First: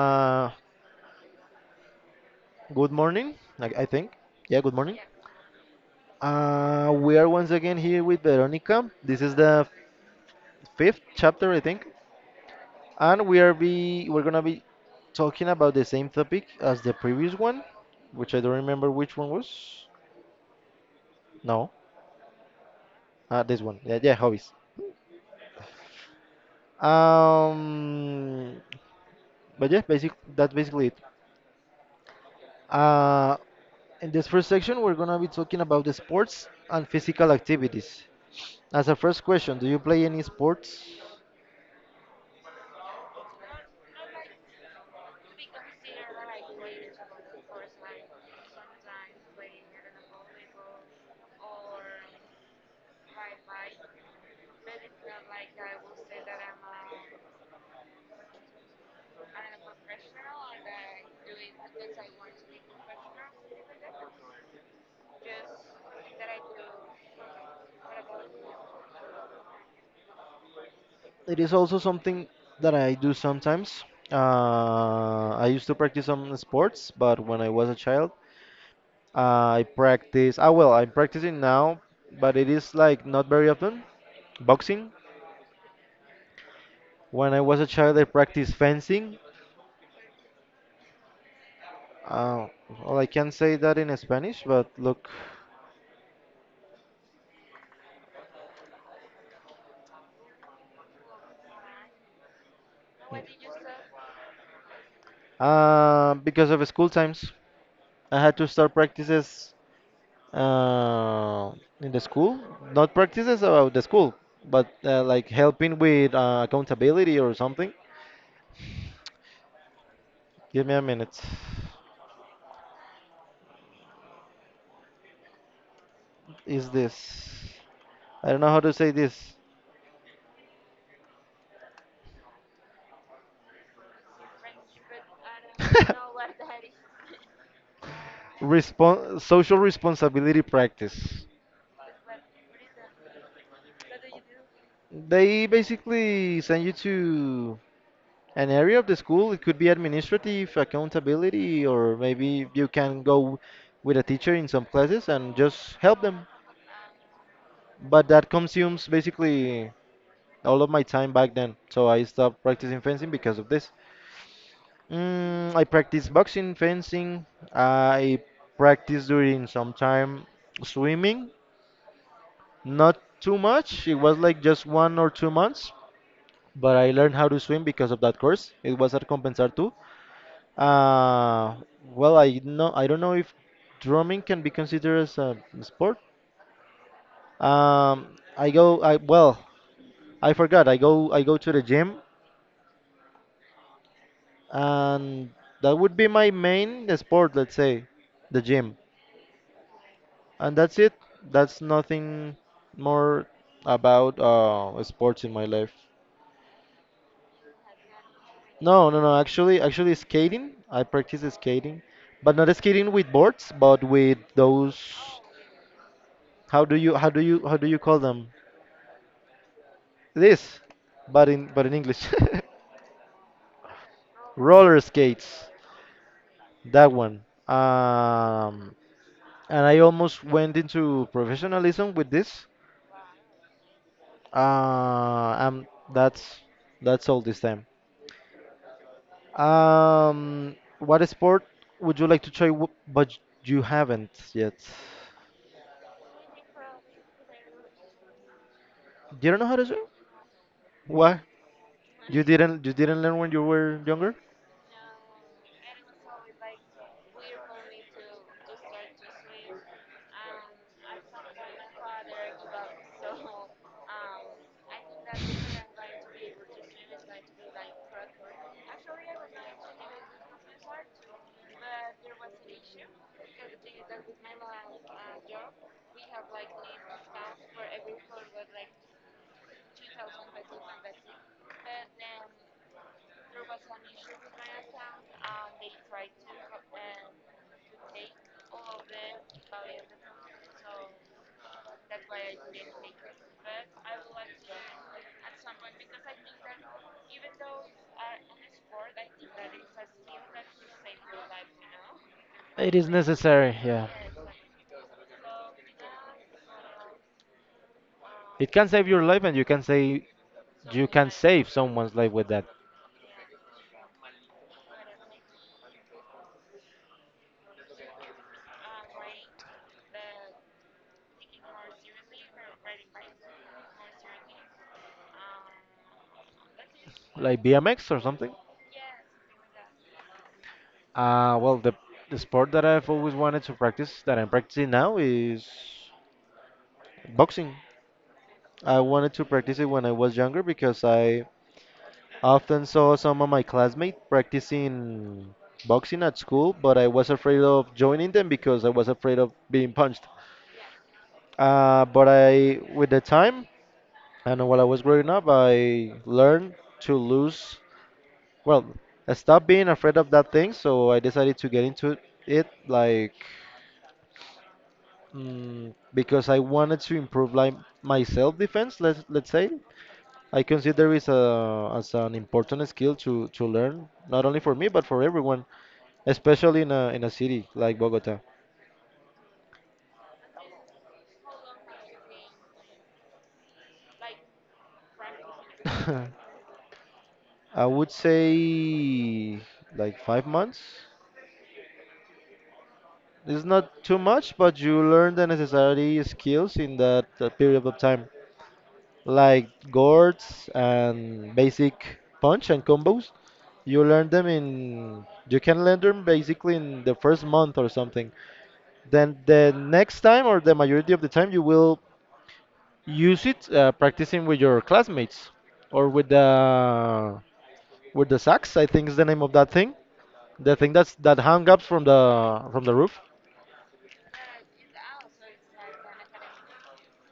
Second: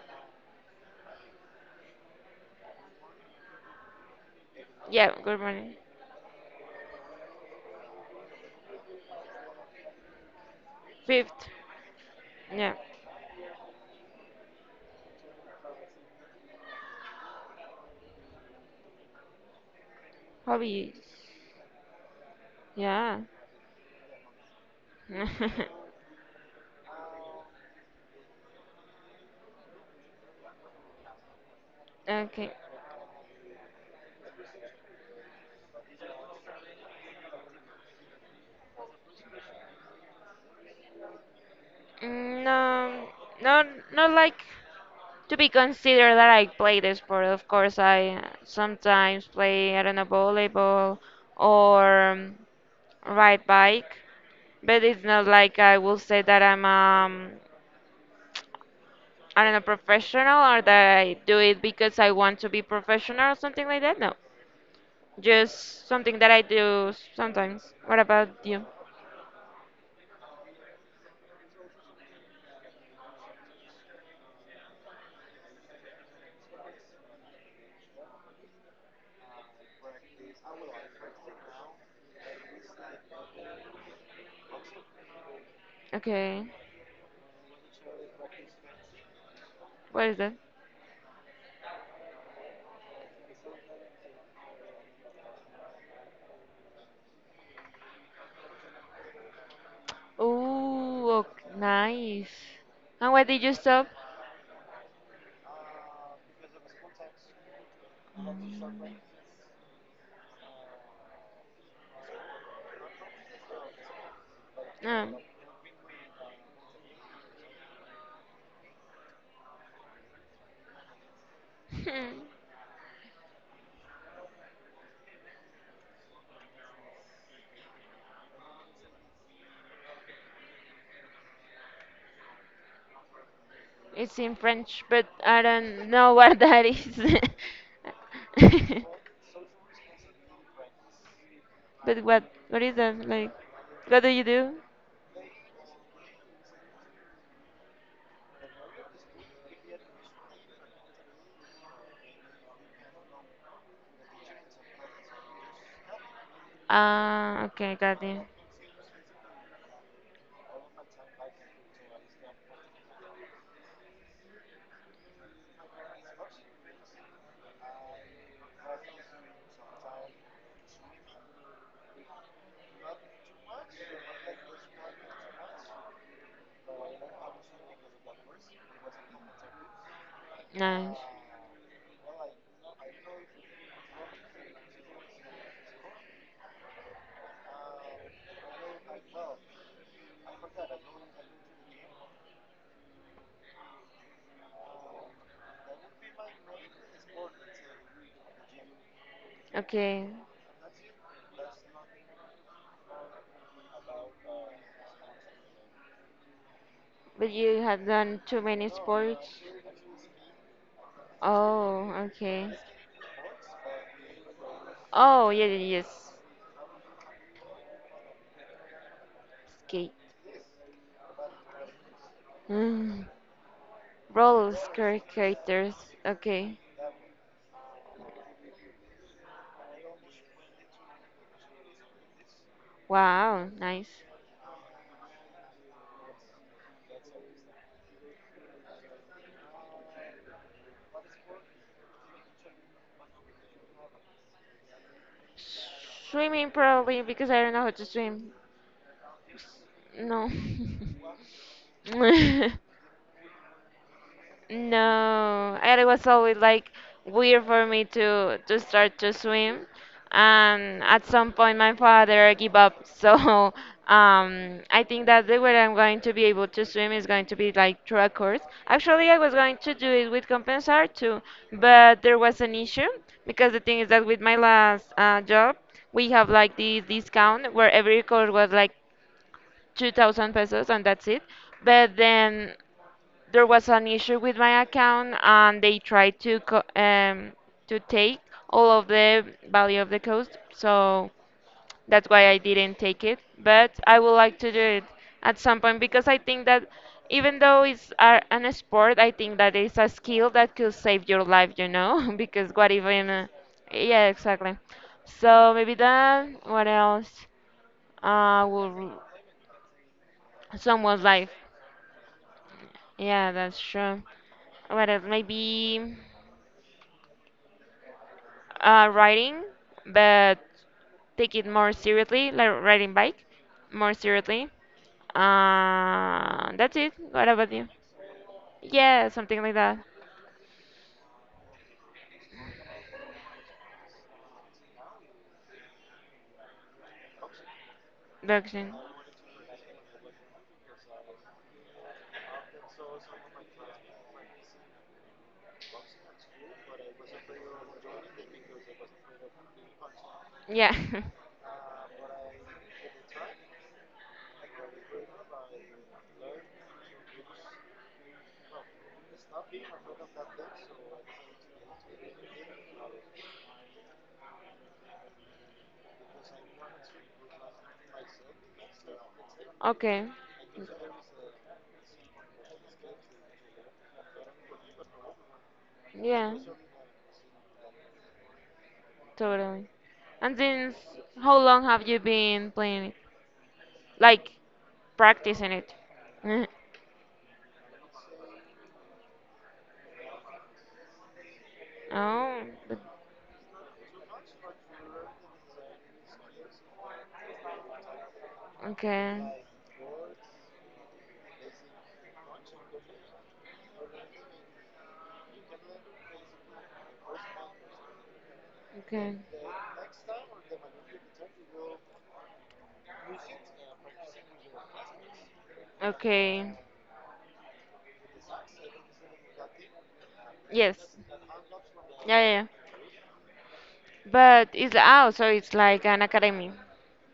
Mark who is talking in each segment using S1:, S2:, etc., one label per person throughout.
S1: Uh, Good morning. I think. Yeah. Good morning.
S2: Yeah, good morning.
S1: We are once again here with Veronica. This is the fifth
S2: Fifth.
S1: chapter, I think,
S2: Yeah.
S1: and we're gonna be talking about the same topic as the previous one, which I don't remember which one was.
S2: Hobbies.
S1: No.
S2: Yeah.
S1: This one. Yeah. Yeah. Hobbies. Um. But yeah, basic. That's basically it.
S2: Okay.
S1: Uh, In this first section, we're going to be talking about the sports and physical activities. As a first question, do you play any sports?
S2: Mm, no, not not like to be considered that I play the sport. Of course, I sometimes play, I don't know, volleyball or ride bike, but it's not like I will say that I'm I don't know professional or that I do it because I want to be professional or something like that. No, just something that I do sometimes. What about you?
S1: It is also something that I do sometimes. I used to practice some sports, but when I was a child, I practice. I'm practicing now, but it is like not very often. Boxing.
S2: Okay.
S1: When I was a child, I practiced fencing.
S2: What is that?
S1: Uh, well, I can't say that in Spanish, but look,
S2: Oh, nice. And why did you stop?
S1: because of school times. I had to start practices uh, in the school. Not practices about the school, but
S2: Um,
S1: like helping with accountability or something. Give me a minute.
S2: hmm.
S1: Is this? I don't know how to say this.
S2: It's in French, but I don't know what that is.
S1: Social responsibility practice.
S2: But what? What is that? Like, what do you do?
S1: They basically send you to an area of the school. It could be administrative accountability, or maybe you can go with a teacher in some classes and just help them.
S2: Ah, okay, got
S1: But
S2: it.
S1: that consumes basically all of my time back then, so I stopped practicing fencing because of this. I practice boxing, fencing. I practice during some time swimming, not too much. It was like just 1 or 2 months, but I learned how to swim because of that course. It was at Compensar too.
S2: Nice.
S1: Uh, I know I don't know if drumming can be considered as a sport. Um, I go. I well, I forgot. I go to the gym, and that would be my main sport. Let's say the gym,
S2: Okay.
S1: and that's it. That's nothing more about sports in my life.
S2: But you have done too many
S1: No, no, no.
S2: sports?
S1: Actually, actually, skating. I practice skating,
S2: Oh,
S1: but
S2: okay.
S1: not skating with boards, but with those.
S2: Oh, yeah, yeah, yes.
S1: How do you how do you how do you call them?
S2: Skate.
S1: It is, but in English,
S2: Mm, Roller
S1: roller
S2: skate
S1: skates.
S2: skaters. Okay.
S1: That one. Um, and I almost went into professionalism with this.
S2: Wow, nice.
S1: Uh, um, that's that's all this time. What sport would you like to try, but you haven't yet?
S2: Swimming probably because I don't know how to swim.
S1: Do you don't know how to swim?
S2: No.
S1: Why? You didn't you didn't learn when you were younger?
S2: No, and it was always like weird for me to start to swim, and at some point my father gave up. So I think that the way I'm going to be able to swim is going to be like through a course. Actually, I was going to do it with Compensar too, but there was an issue because the thing is that with my last job, we have like this discount where every course was like 2,000 pesos and that's it. But then there was an issue with my account, and they tried to take all of the value of the cost, so that's why I didn't take it, but I would like to do it at some point because I think that even though it's an sport, I think that it's a skill that could save your life, because what
S1: It is
S2: even
S1: necessary. Yeah.
S2: yeah, exactly. So maybe that, what else
S1: It can
S2: will
S1: save your life, and you
S2: someone's
S1: can
S2: life.
S1: save someone's life with that,
S2: Yeah, that's true. What else? Maybe riding, but take it more seriously, like riding bike, more seriously. That's it. What
S1: like
S2: about you?
S1: BMX or something.
S2: Yeah, something like that.
S1: Uh, well, the, the sport that I've always wanted to practice, that I'm practicing now, is boxing.
S2: Boxing.
S1: I wanted to practice it when I was younger because I often saw some of my classmates practicing boxing at school, but I was afraid of joining them because I was afraid of being punched.
S2: Yeah.
S1: With the time and while I was growing up, I learned to lose Well, I stopped being afraid of that thing, so I decided to get into it, like, because I wanted to improve, like, my self-defense. Let's say
S2: Okay.
S1: I consider it as an important skill to learn, not only for me but for everyone,
S2: Yeah,
S1: especially in a city like Bogota.
S2: totally. And since how long have you been playing it? Like practicing it?
S1: I would say like 5 months.
S2: Oh, but-
S1: It's not too much, but you learn the necessary skills in that period of time.
S2: okay.
S1: Like gourds and basic punch and combos. You can learn them basically in the first month or something.
S2: Okay.
S1: Then the next time or the majority of the time you will use it practicing with your classmates or
S2: Okay.
S1: with the sax. I think is the name of that thing. The thing
S2: Yes.
S1: that's that hung up from
S2: Yeah, yeah. Yeah.
S1: the roof.
S2: But so it's like an academy.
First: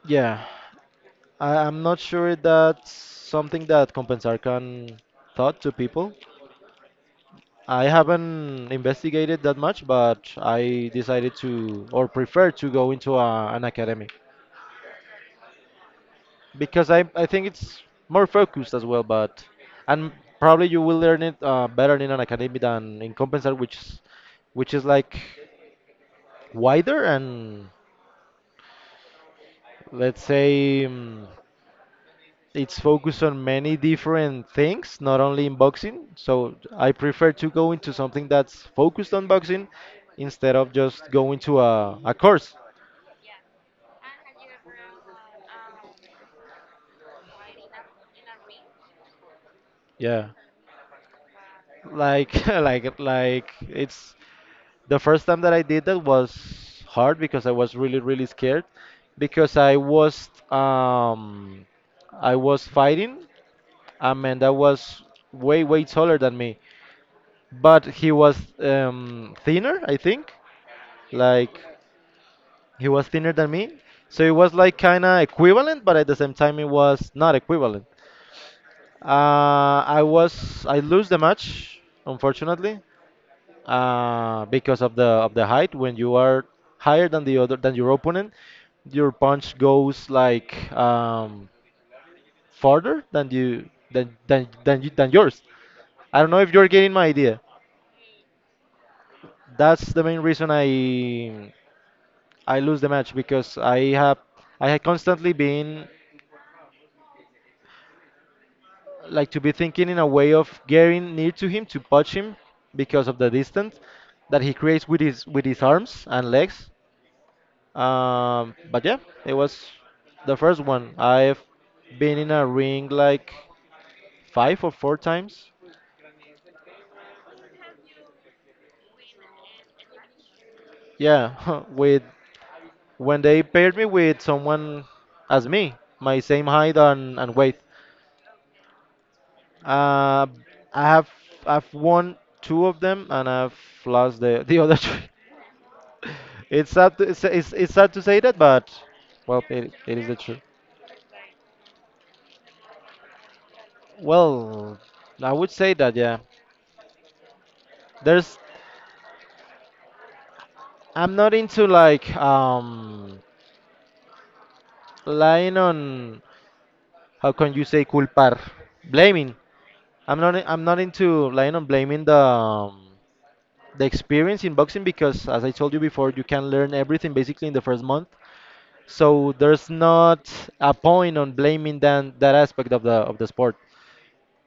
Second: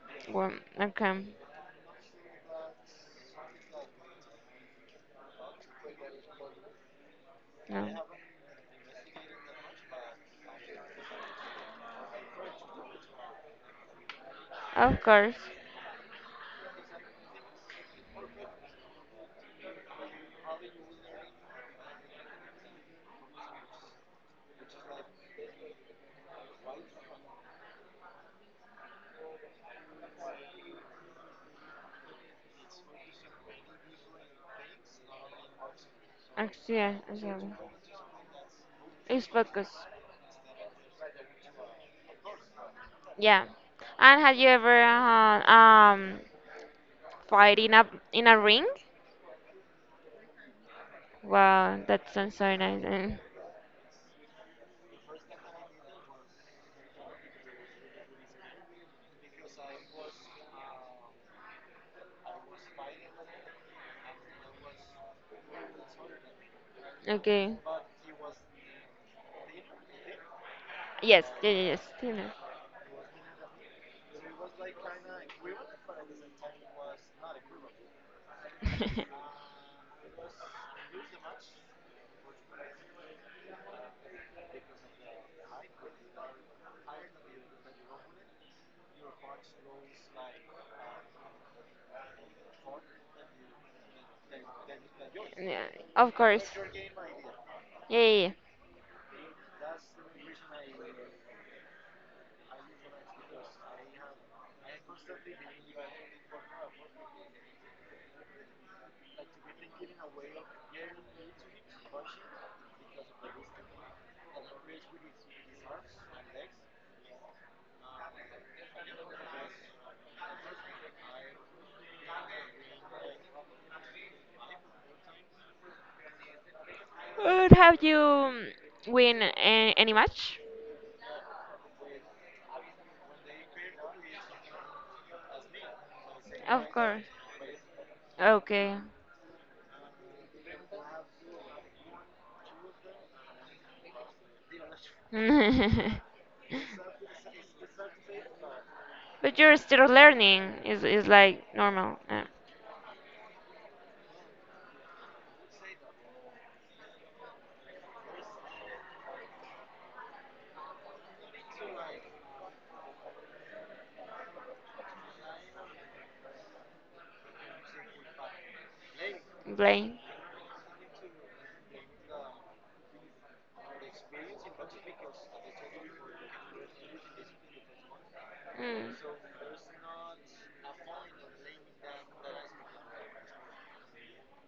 S1: Yeah,
S2: Well, okay.
S1: I'm not sure that's something that Compensar can taught to people. I
S2: No.
S1: haven't investigated that much, but I decided to or prefer to go into an academy
S2: Of course.
S1: because I think it's more focused as well. But and Probably you will learn it better in an academy than in Compensar, which is like wider and let's say it's focused on many different things, not only in boxing. So I
S2: Yeah,
S1: prefer to
S2: exactly.
S1: go into something that's focused
S2: It's
S1: on
S2: focus.
S1: boxing instead of just going to a course.
S2: Yeah. And have you ever fight in a ring?
S1: Yeah.
S2: Wow, that sounds so nice.
S1: Like
S2: Mm.
S1: like it's the first time that I did that was hard because I was really scared because I was fighting a man that was way taller than me
S2: Okay.
S1: but he was thinner I think,
S2: Yes. Yeah,
S1: like
S2: yeah, yes. You know.
S1: he was thinner than me, so it was like kind of equivalent but at the same time it was not equivalent. I lose the match unfortunately, because of the height. When you are higher than the other than your opponent, your punch goes like farther than yours.
S2: Yeah. Of
S1: I don't know
S2: course.
S1: if you're getting my idea.
S2: Yeah. Yeah, yeah.
S1: That's the main reason I lose the match because I have I had constantly been like to be thinking in a way of getting near to him to punch him because of the distance that he creates with his arms and legs. Um, but yeah, it was the first one. I've been in a ring like five or four times.
S2: Have you, win any match?
S1: Yeah, with when they paired me with someone as me, my same
S2: Of
S1: height
S2: course.
S1: and weight.
S2: Okay.
S1: Uh, I have I've won two of them and I've lost the the other three.
S2: But
S1: It's sad to say that, but well,
S2: you're still
S1: it is the truth.
S2: learning. Is like normal.
S1: Well, I would say that yeah. There's I'm not into like lying on how can you say culpar blaming.
S2: Blame.
S1: I'm not into lying on blaming the experience in boxing because as I told you before you can learn everything basically in the first month,
S2: Mm.
S1: so there's not a point on blaming than that aspect of the sport.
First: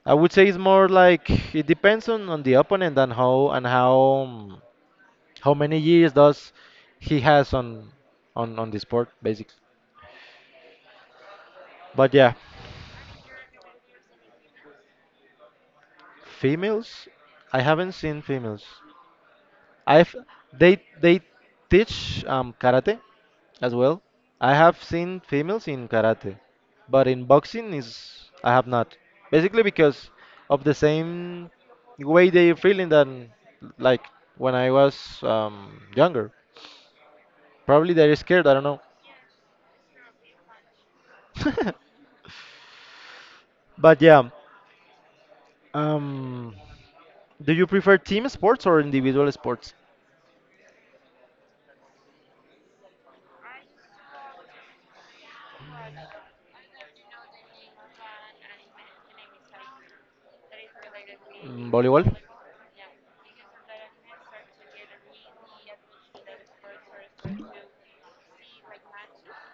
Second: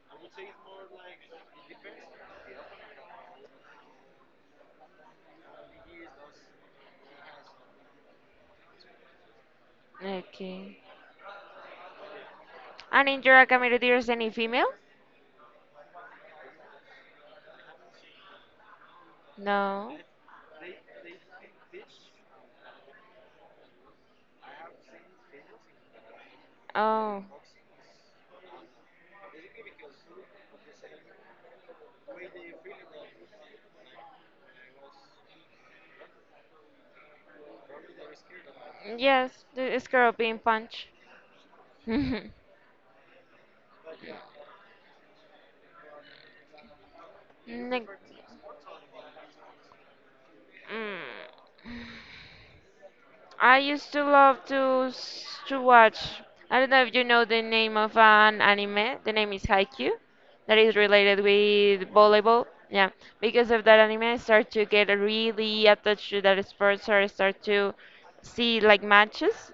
S1: I would say it's more like it depends on the opponent and how um, how many years does he has on the sport basically,
S2: Okay.
S1: but yeah.
S2: And in your academy, there's any female?
S1: Females? I haven't seen females.
S2: No.
S1: I've they teach karate as well. I have seen females in karate, but in
S2: Oh,
S1: boxing is I have not. Basically because of the same way they're feeling than like when I was younger. Probably they're scared, I don't know.
S2: yes, the scorpion punch. Neg-
S1: But yeah, um, do you prefer team sports or individual sports?
S2: mm. I used to love to watch. I don't know if you know the name of an anime. The name is Haikyuu, that is related
S1: Mm,
S2: with
S1: volleyball?
S2: volleyball. Yeah, because of that anime, I start to get really attached to that sport, so I start to see like matches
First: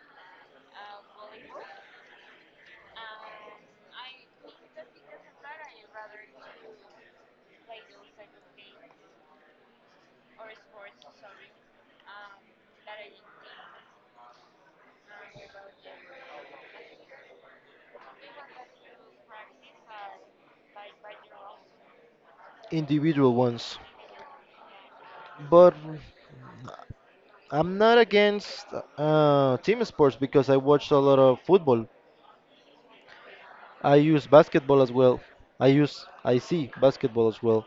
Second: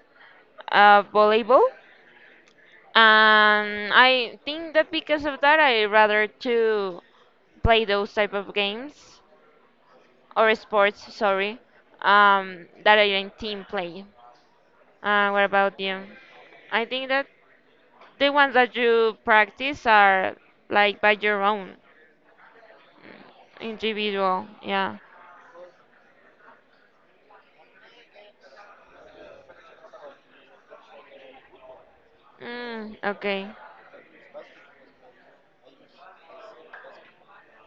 S2: of volleyball. And I think that because of that, I rather to play those type of games or sports, sorry, that are in team play. What about you? I think that the ones that you practice are like by your own
S1: Individual ones.
S2: individual. Yeah.
S1: But I'm not against team sports because I watched a lot of football.
S2: Mm, okay.
S1: I use basketball as well. I see basketball as well.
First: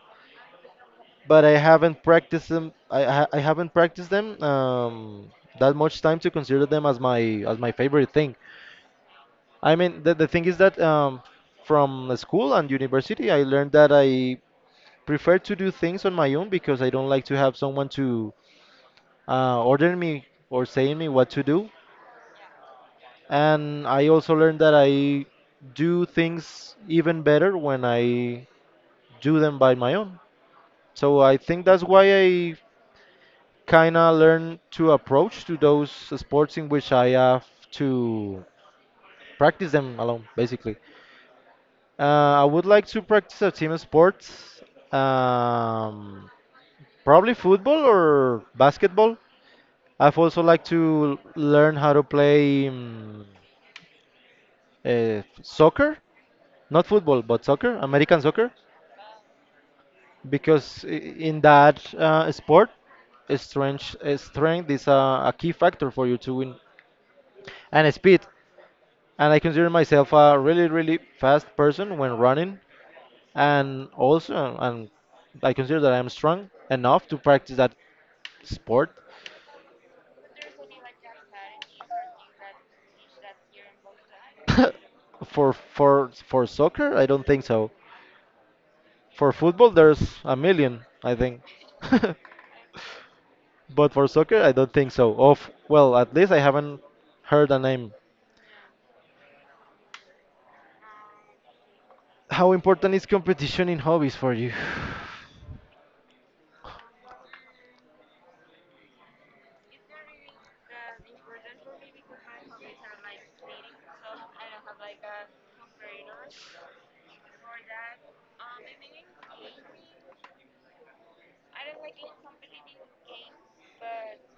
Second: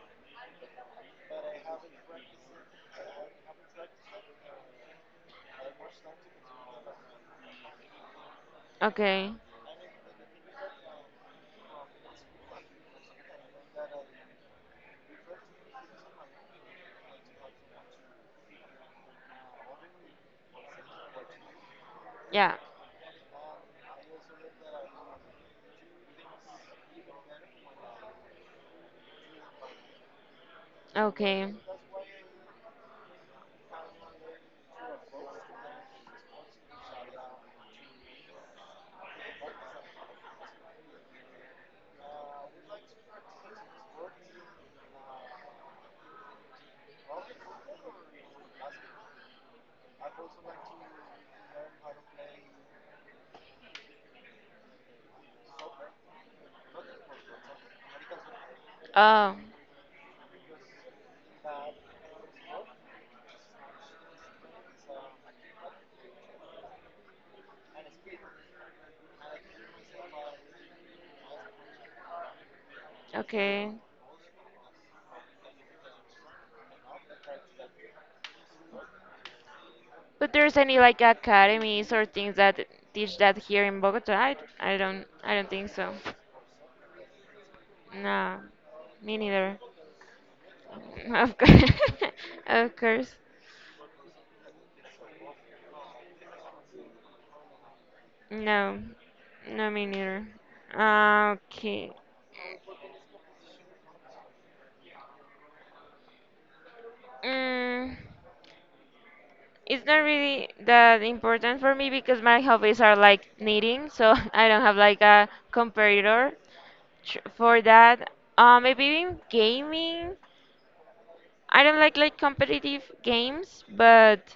S1: But I haven't practiced them. I haven't practiced them that much time to consider them as my favorite thing.
S2: Okay.
S1: I mean, the thing is that from the school and university, I learned that I prefer to do things on my own because I don't like to have someone to order me or saying me what to do.
S2: Yeah.
S1: And I also learned that I do things even better when I do them by my own. So I
S2: Okay.
S1: think that's why I kind of learn to approach to those sports in which I have to practice them alone, basically. I would like to practice a team sports, um, probably football or basketball. I've also like to learn how to play soccer, not football, but soccer, American soccer,
S2: Oh.
S1: because in that sport, strength is a key factor for you to win, and speed. And I consider myself a really fast person when running,
S2: Okay.
S1: and also, and I consider that I'm strong enough to practice that sport.
S2: But there's any like academies or things that teach that here in Bogota? I don't
S1: for
S2: think so.
S1: for for soccer, I don't think so.
S2: No, me
S1: For
S2: neither.
S1: football, there's a million, I
S2: Of
S1: think,
S2: course, of course.
S1: but for soccer, I don't think so. Of well, at least I haven't heard a name.
S2: No, no, me neither. Ah, okay.
S1: How important is competition in hobbies for you?
S2: Mm, it's not really that important for me because my hobbies are like knitting, so I don't have like a competitor for that. Maybe in gaming. I don't like competitive games, but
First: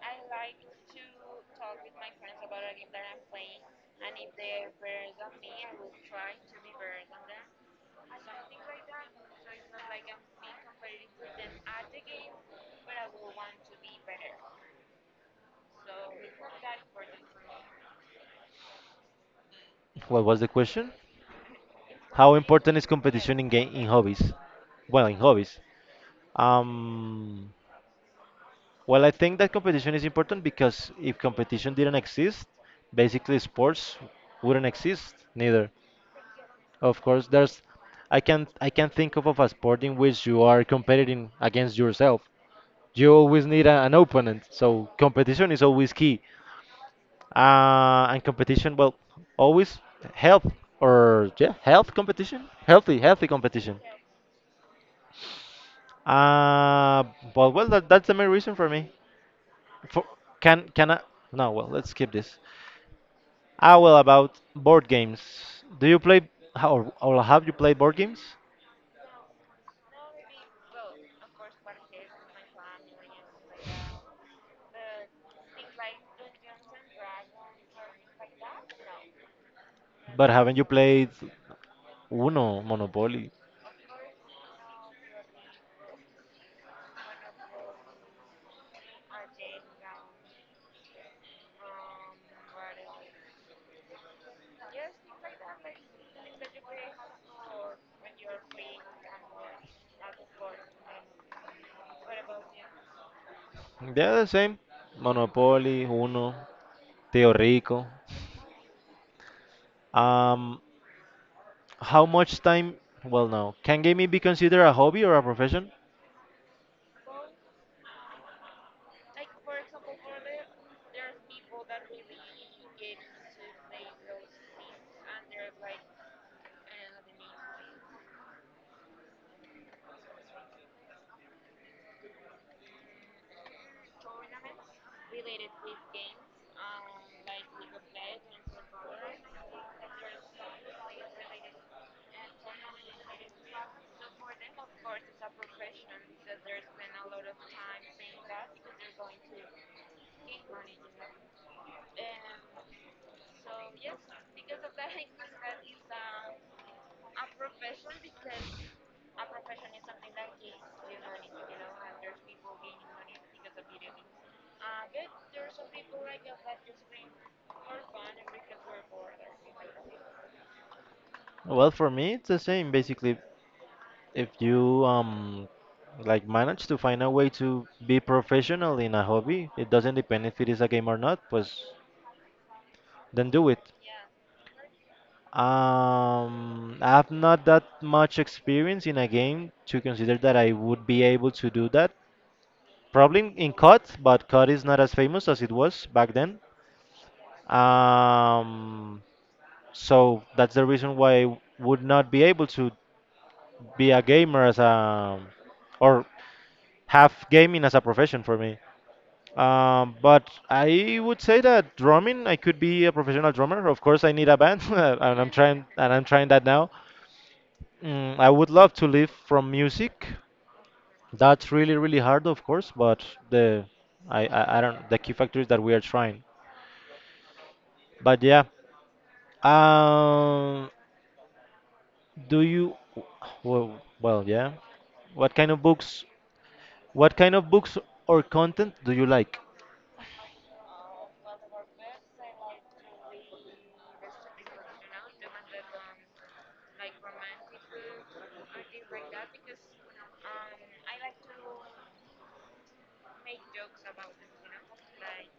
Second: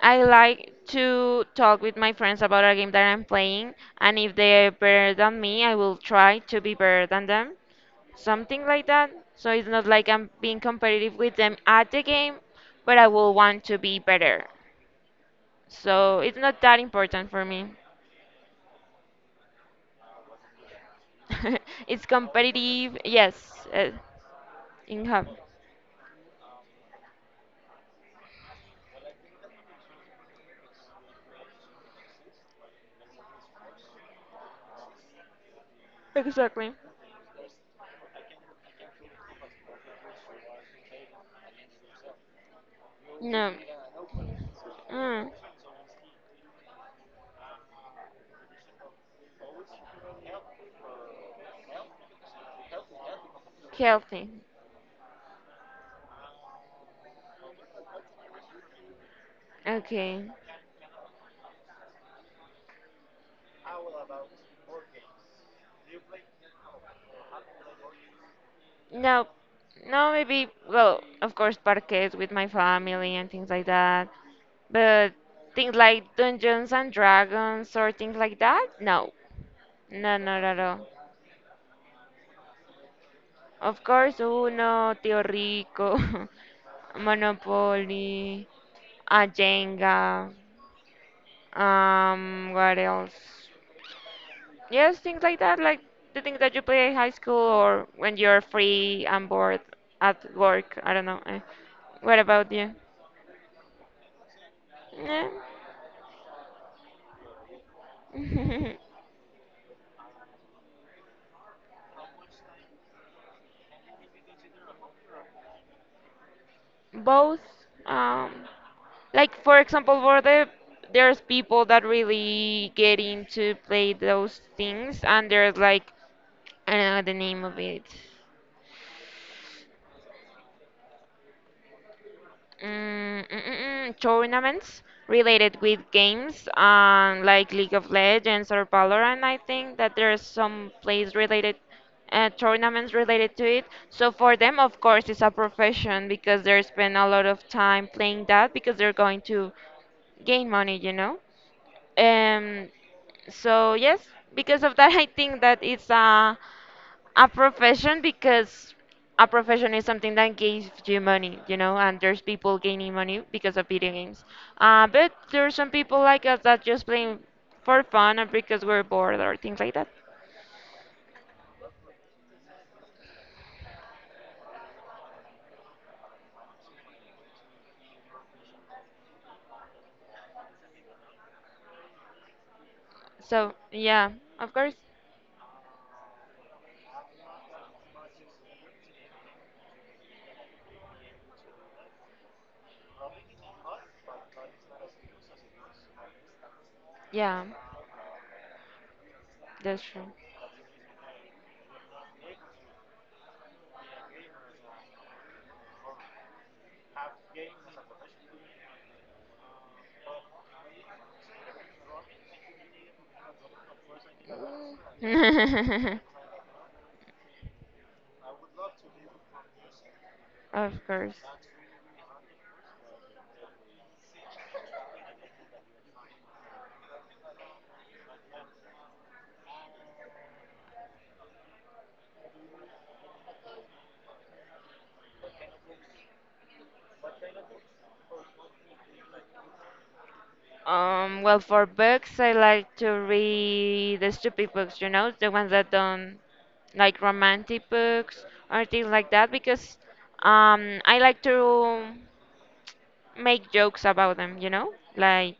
S2: I like to talk with my friends about a game that I'm playing, and if they're better than me, I will try to be better than them. Something like that. So it's not like I'm being competitive with them at the game, but I will want to be better. So it's not that important for me.
S1: What was the question?
S2: It's
S1: How important is
S2: competitive, yes,
S1: competition in game in
S2: uh,
S1: hobbies?
S2: in
S1: Well, in
S2: hub.
S1: hobbies. Um, well, I think that competition is important because if competition didn't exist, basically sports wouldn't exist neither.
S2: Exactly.
S1: Of course, there's I can't think of a sport in which you are competing against yourself. You always
S2: No.
S1: need an opponent, so
S2: Mm,
S1: competition is always key. And Competition, well, always health health competition, healthy competition.
S2: healthy.
S1: Uh, that's the main reason for me. For,
S2: Okay.
S1: can I? No, well, let's skip this. Ah, well, about board games. Do you play or have you played board games?
S2: No, no, maybe, well, of course, parquet with my family and things like that. But things like Dungeons and Dragons or things like that? No, no,
S1: But
S2: not
S1: haven't
S2: at
S1: you
S2: all.
S1: played Uno, Monopoly?
S2: Of course, Uno, Tio Rico, Monopoly, Jenga, what else? Yes, things like that, like the things that you play in high school or when you're free and bored at work. I don't know. Eh. What about you?
S1: They're the same.
S2: Eh.
S1: Monopoly, Uno, Teo Rico. Um, how much time? Well, no. Can gaming be considered a hobby or a profession?
S2: Both, um like, for example, for the there's people that really get into play those things, and there's like, I don't know the name of it. Tournaments related with games, like League of Legends or Valorant. I think that there's some plays related, tournaments related to it. So for them, of course, it's a profession because they spend a lot of time playing that because they're going to gain money. Um, so yes, because of that, I think that it's a profession, because a profession is something that gives you money, and there's people gaining money because of video games. But there are some people like us that just playing for fun or because we're bored or things like that.
S1: Well, for me, it's the same. Basically, if you like manage to find a way to be professional in a hobby, it doesn't depend if it is a game or not. Pues then do
S2: So
S1: it.
S2: yeah, of course,
S1: I have not that much experience in a game to consider that I would be able to do that. Probably in COD, but COD is not as famous as it was back then.
S2: yeah,
S1: Um,
S2: that's true.
S1: so that's the reason why I would not be able to be a gamer as a or have gaming as a profession for me. But I would say that drumming, I could be a professional drummer. Of course, I need a band, and I'm trying that now. Mm, I would love to live from music.
S2: Of course.
S1: That's really, really hard, of course, but the I don't the key factor is that we are trying. But yeah, um, do you? Well, yeah. What kind of books? What kind of books or content do you like?
S2: Well, for books, I like to read the stupid books, the ones that don't, like, romantic books or things like that, because I like to make jokes about them, like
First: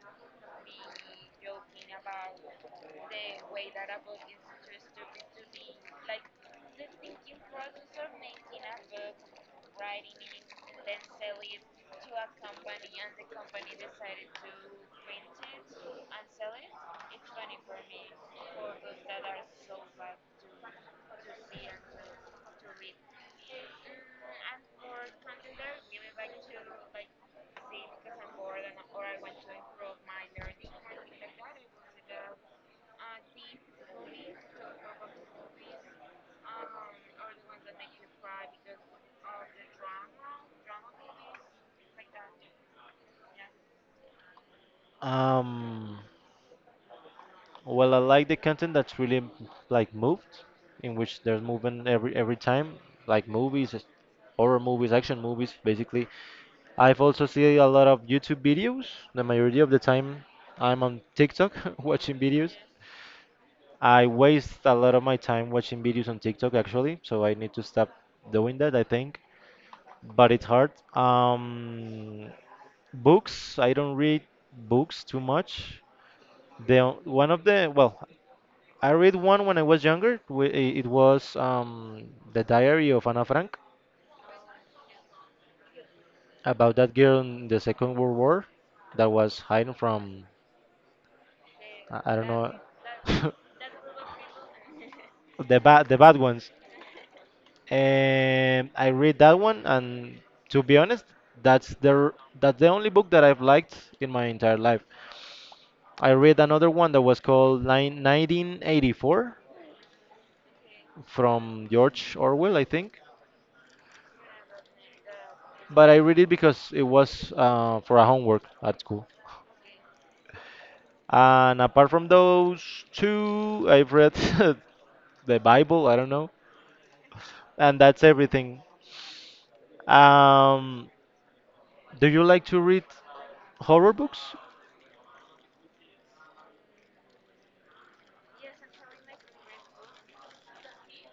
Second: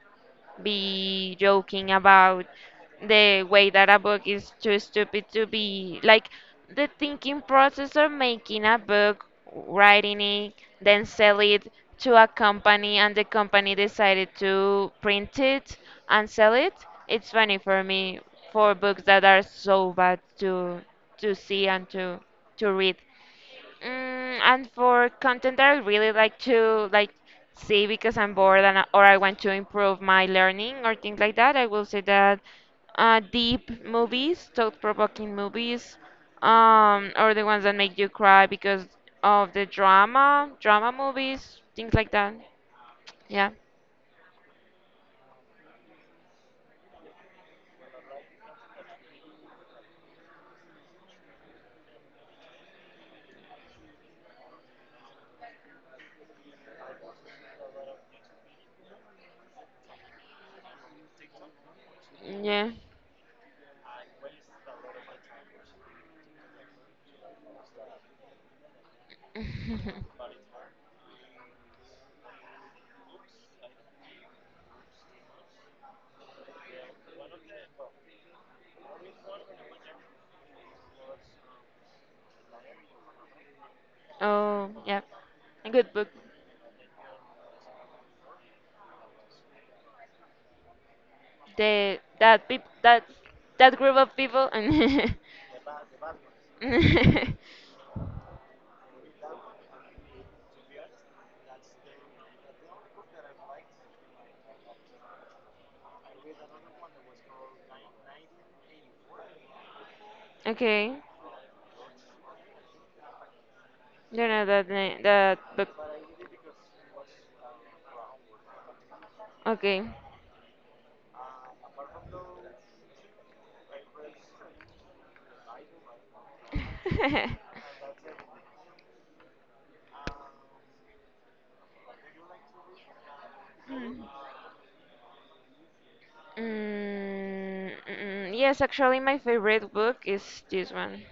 S2: be joking about the way that a book is too stupid to be like the thinking process of making a book, writing it, then sell it to a company, and the company decided to print it and sell it. It's funny for me, for books that are so bad to see and to read. And for content that I really like to like see because I'm bored and or I want to improve my learning or things like that, I will say that deep movies, thought-provoking movies, or the ones that make you cry because of the drama movies, things like that. Yeah,
S1: Um, well, I like the content that's really like moved, in which there's movement every time, like movies, horror movies, action movies, basically. I've also seen a lot of YouTube videos. The majority of the time, I'm on TikTok watching videos.
S2: yeah.
S1: I waste a lot of my time watching videos on TikTok actually, so I need to stop doing that, I think. But it's hard. Books, I don't read books too much. The one of the well, I read one when I was younger. It was The Diary of Anna Frank
S2: Oh, yeah. A good book.
S1: about that girl in the Second World War that was hiding from
S2: The
S1: I don't
S2: that
S1: know
S2: peop that That group of people.
S1: the bad ones. I read that one, and to be honest, that's that's the only book that I've liked in my entire life. I read another one that was called 1984
S2: Okay.
S1: from George Orwell, I think.
S2: Don't know that name, that book.
S1: But I read it because it was for a homework at school.
S2: Okay.
S1: And apart from those two, I've read the Bible, I don't know, and that's everything. Um, do you like to read horror books?
S2: Yes, actually, my favorite book is this one.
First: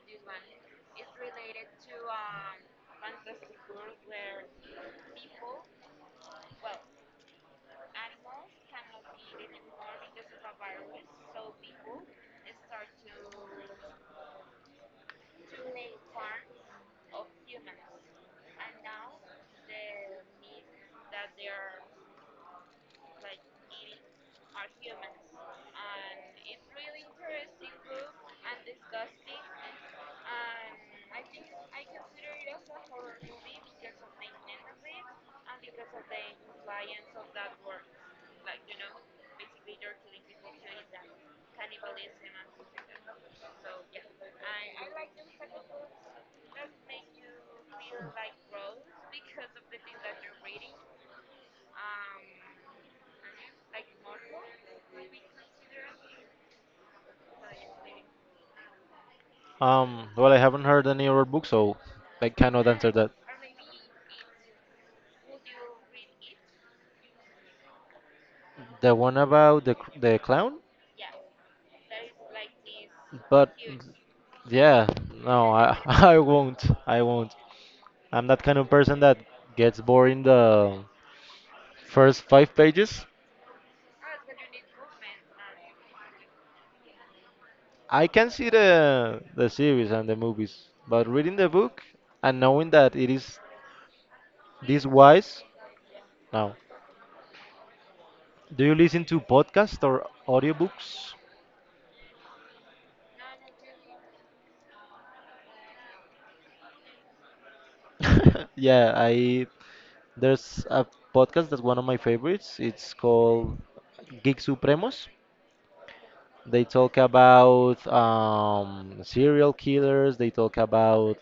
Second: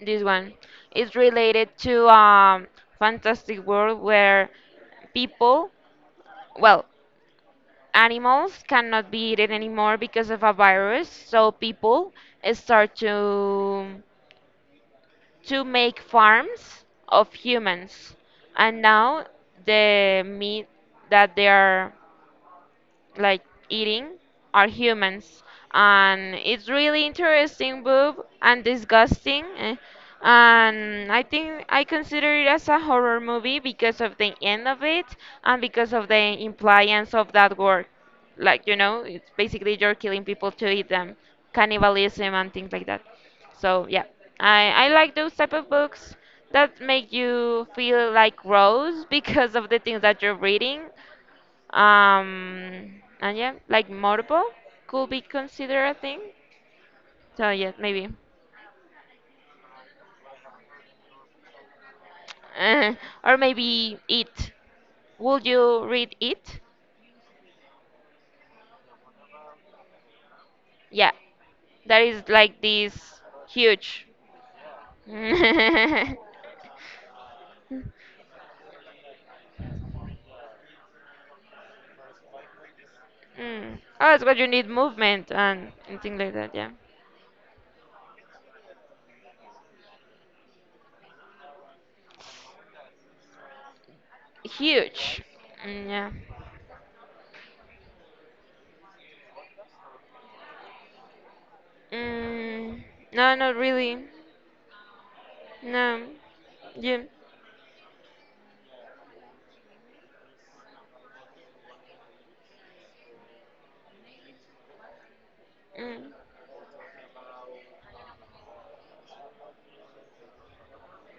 S2: This one. It's related to fantastic world where people, well, animals cannot be eaten anymore because of a virus. So people start to make farms of humans, and now the meat that they are, like, eating are humans, and it's really interesting boob and disgusting, eh, and I think I consider it as a horror movie because of the end of it, and because of the impliance of that word, like, it's basically you're killing people to eat them, cannibalism and things like that. So yeah, I like those type of books that make you feel like gross because of the things that you're reading, and yeah, like morbo could be considered a thing. So yeah, maybe.
S1: Well, I haven't heard any other book, so I cannot answer
S2: Uh,
S1: that.
S2: or maybe it. Would you read it?
S1: The one about the clown,
S2: Yeah, that is like this
S1: but
S2: huge.
S1: yeah, no, I
S2: Mm.
S1: I won't. I won't. I'm that kind of person that gets bored in the first five pages.
S2: Oh, it's what you need movement and things like that. Yeah,
S1: I can see the series and the movies, but reading the book and knowing that it is this
S2: huge.
S1: wise,
S2: Mm, yeah.
S1: no. Do you listen to podcasts or audiobooks?
S2: Mm. No, not really. No. Yeah.
S1: Yeah, I There's a podcast that's one of my favorites. It's called Geek Supremos.
S2: Mm.
S1: They talk about serial killers. They talk about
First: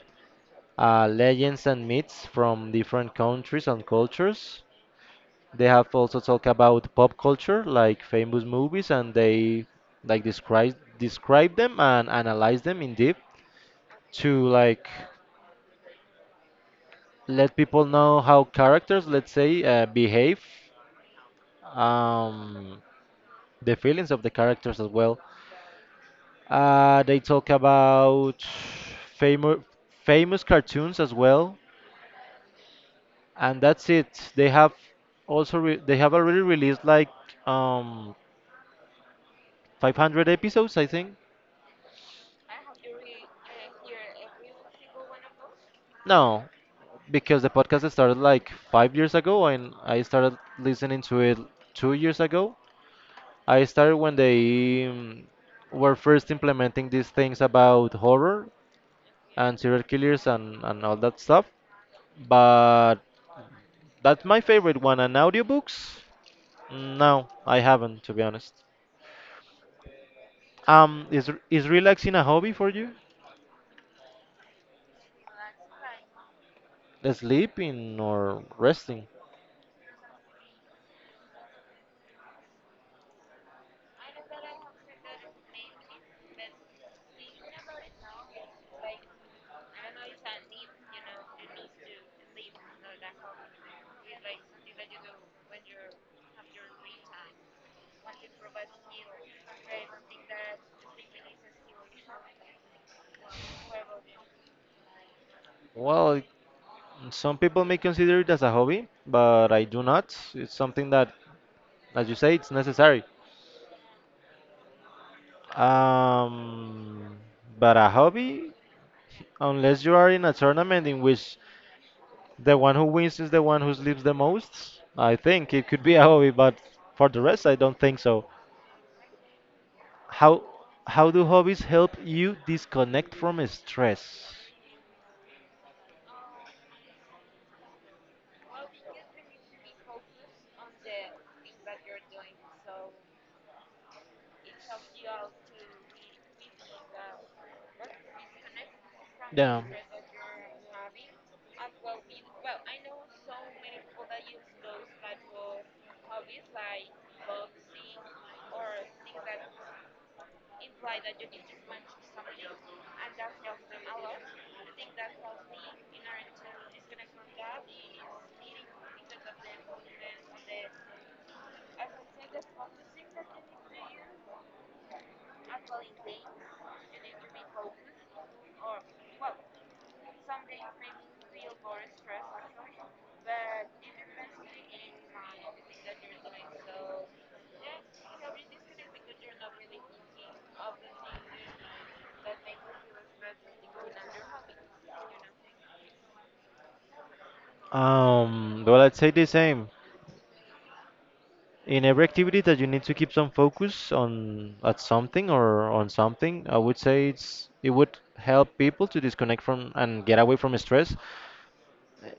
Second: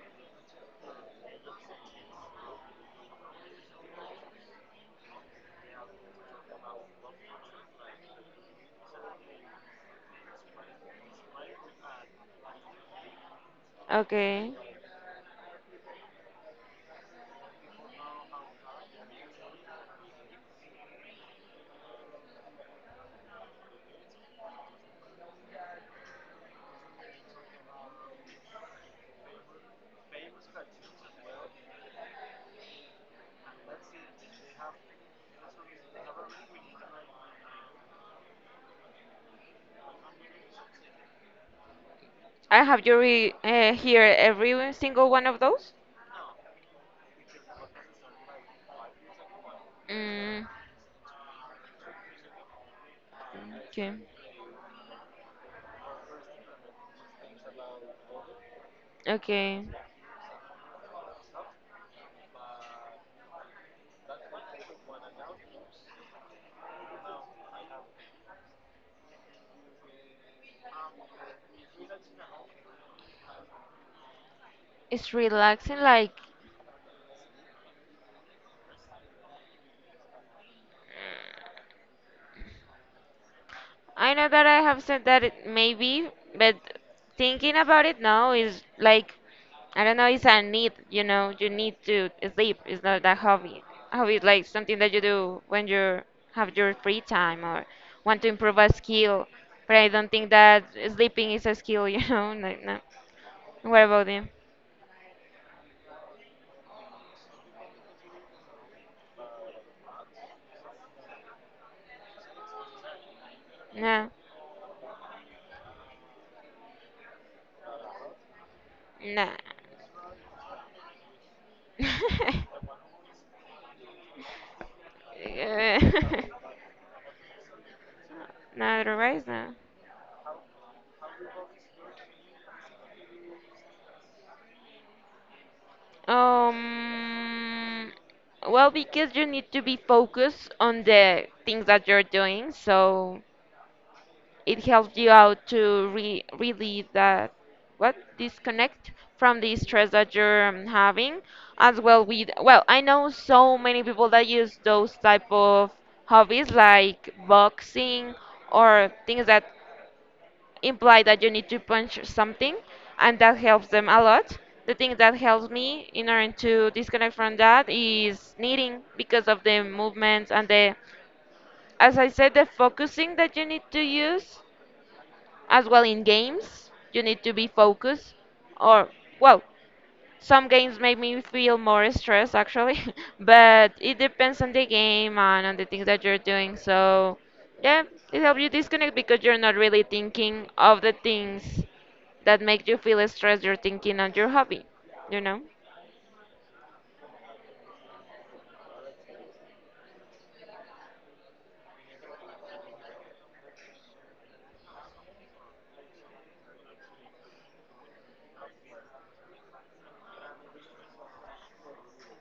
S1: legends and myths from different countries and cultures. They have also talk about pop culture, like famous movies, and they like describe them and analyze them in deep to
S2: Okay.
S1: like let people know how characters, let's say, behave. Um, the feelings of the characters as well. They talk about famous famous cartoons as well, and that's it. They have also re they have already released like um 500 episodes, I think.
S2: I Have you re hear every single one of those?
S1: No, because the podcast started like 5 years ago, and I started
S2: Mm,
S1: listening to it 2 years ago. I
S2: okay.
S1: started when they were first implementing these things about horror and
S2: Okay.
S1: serial killers and all that stuff. But that's my favorite one. And audiobooks? No, I haven't, to be honest. Is relaxing a hobby for you?
S2: It's relaxing. Like,
S1: Sleeping or resting?
S2: I know that I have said that it maybe, but thinking about it now is like, I don't know, it's a need, you need to sleep. It's not that hobby. Hobby is like something that you do when you have your free time or want to improve a skill. But I don't think that sleeping is a skill, you know? Like, no. What about you?
S1: Well, some people may consider it as a hobby, but I do not. It's something that, as you say, it's necessary.
S2: No.
S1: Um, but a hobby,
S2: No.
S1: unless you are in a tournament in which the one who wins is the one who sleeps the most, I think it
S2: Uh,
S1: could be a hobby. But for the rest, I don't think so.
S2: no, otherwise, no.
S1: How how do hobbies help you disconnect from stress?
S2: Um, well, because you need to be focused on the things that you're doing, so it helps you out to re release that, what? Disconnect from the
S1: Yeah.
S2: stress that you're, having, as well with, well, I know so many people that use those type of hobbies like boxing or things that imply that you need to punch something, and that helps them a lot. The thing that helps me in order to disconnect from that is knitting because of the movements and the, as I said, the focusing that you need to use, as well, in games you need to be focused, or well, some games make me feel more stressed actually, but it depends on the game and on the things that you're doing. So, yeah, it helps you disconnect because you're not really thinking of the things that make you feel stressed. You're thinking on your hobby, you know?
S1: Well, I'd say the same. In every activity that you need to keep some focus on at something or on something, I would say it would help people to disconnect from and get away from stress.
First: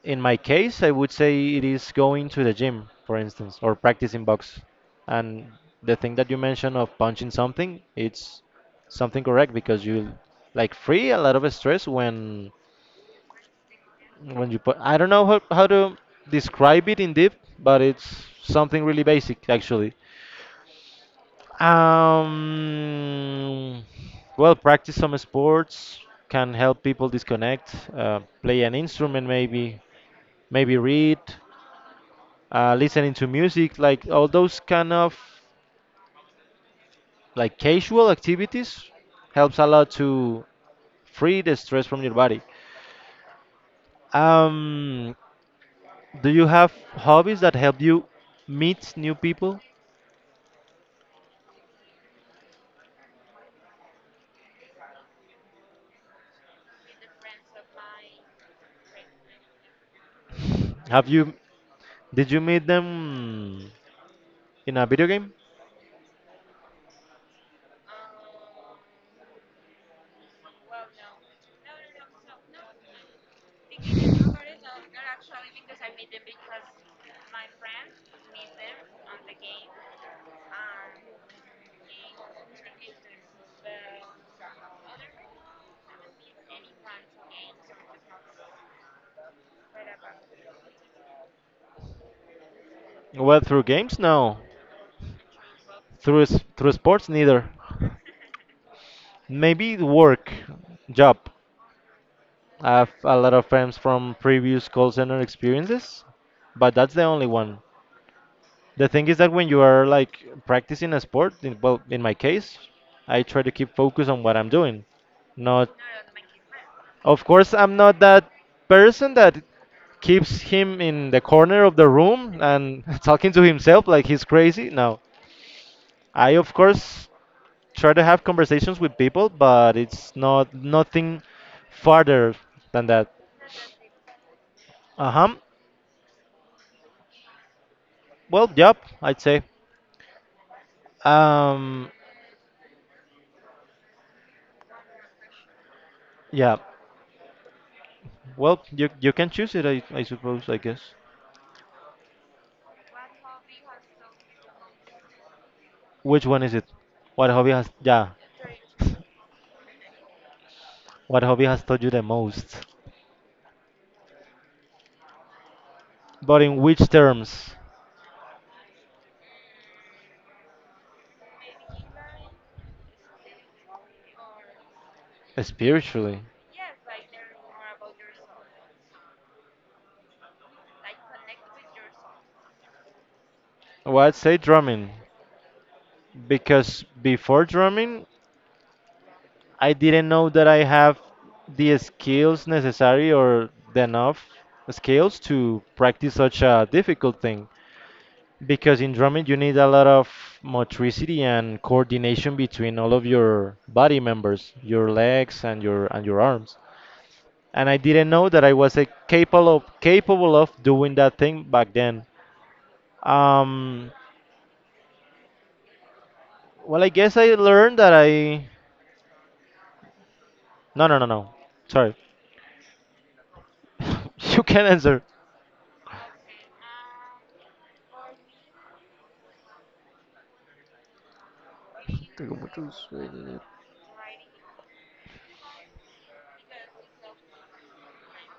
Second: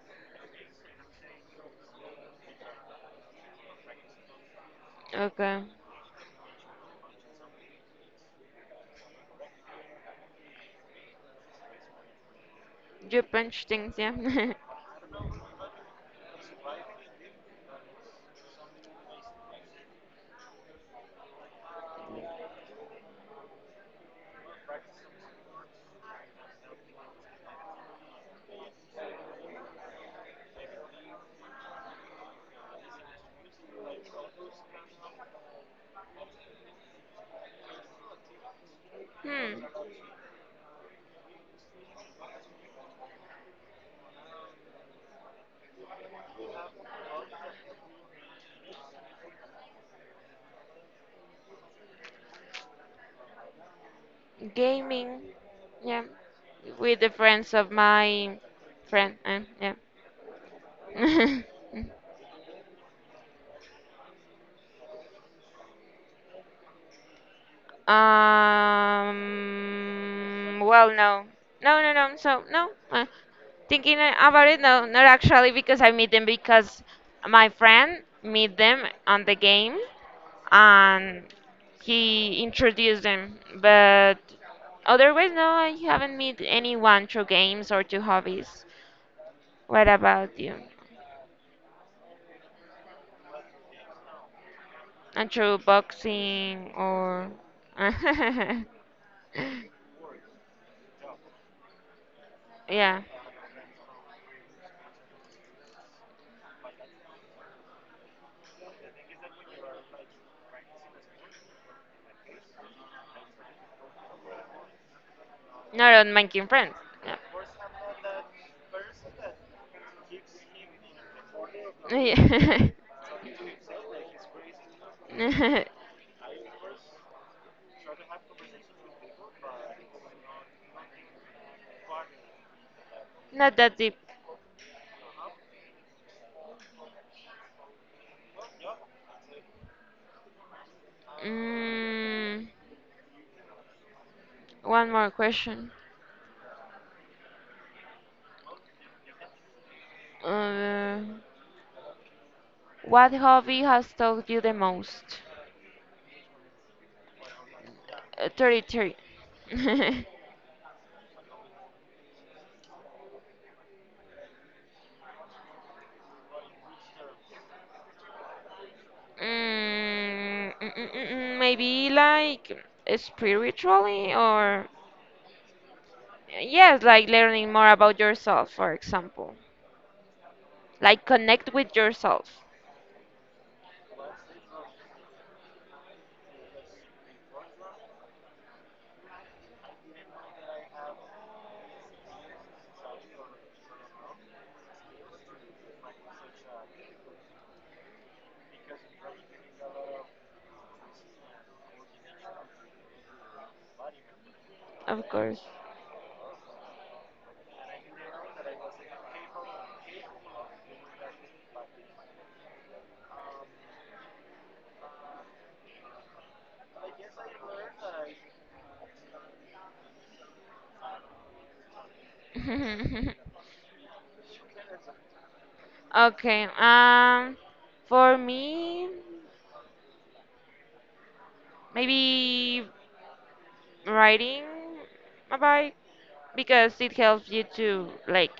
S1: In my case, I would say it is going to the gym, for instance, or practicing box. And
S2: Okay.
S1: the thing that you mentioned of punching something, it's something correct because you like free a lot of stress
S2: You punch things,
S1: when
S2: yeah.
S1: you put. I don't know how to describe it in deep, but it's something really basic actually. Um, well, practice some sports can help people disconnect. Play an instrument, maybe, maybe read. Listening to music, like all those kind of like casual activities helps
S2: Hmm.
S1: a lot to free the stress from your body. Um, do you have hobbies that help you meet new people?
S2: Gaming, yeah. With the friends of my friend,
S1: Have you
S2: yeah.
S1: did you meet them in a video game?
S2: Um, well, no, no, no, no. So no, thinking about it, no, not actually because I meet them because my friend meet them on the game, and he introduced them. But otherwise, no, I haven't met anyone through games or through hobbies. What about you?
S1: Well, through games, no.
S2: And through
S1: Through
S2: boxing
S1: through sports,
S2: or
S1: neither. Maybe the work, job. I have
S2: yeah,
S1: a lot of friends from previous call center experiences, but that's the only one. The thing is that when you are like practicing a sport, in, well, in my case, I try to keep focus on what I'm doing. Not,
S2: not on making friends. Yeah.
S1: of course, I'm not that person that keeps him in the corner of the room
S2: Yeah.
S1: and talking to himself like he's crazy. No, I of course try to have conversations with people, but it's not nothing farther than that.
S2: Not that deep.
S1: Uh huh. Well, yep, I'd say. Um,
S2: Mm, one more question.
S1: yeah. Well, you can choose it, I suppose. I guess.
S2: Uh, what hobby has taught you the most?
S1: Which one is it? What hobby has yeah,
S2: 33. mm,
S1: what hobby has taught you the most? But in which terms?
S2: Maybe like spiritually, or
S1: Spiritually.
S2: yes, like learning more about yourself, for example. Like connect with yourself,
S1: Well, I'd say drumming because before drumming, I didn't know that I have the skills necessary or the enough skills to practice such a difficult thing. Because in drumming, you need a lot of motricity and coordination between all of your body members, your
S2: of course.
S1: legs and your arms. And I didn't know that I was capable of doing that thing back then. Um, well, I guess I learned that I no. Sorry, you can answer.
S2: Okay. For me, maybe riding a bike because it helps you to, like,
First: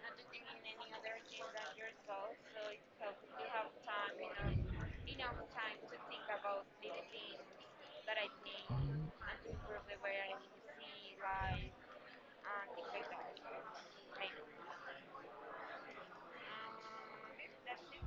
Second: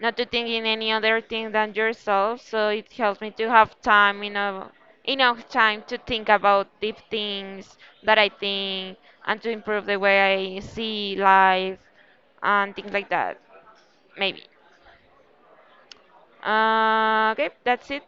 S2: not to think in any other thing than yourself. So it helps me to have time, enough time to think about deep things that I think, and to improve the way I see life and things like that. Maybe. Okay, that's it.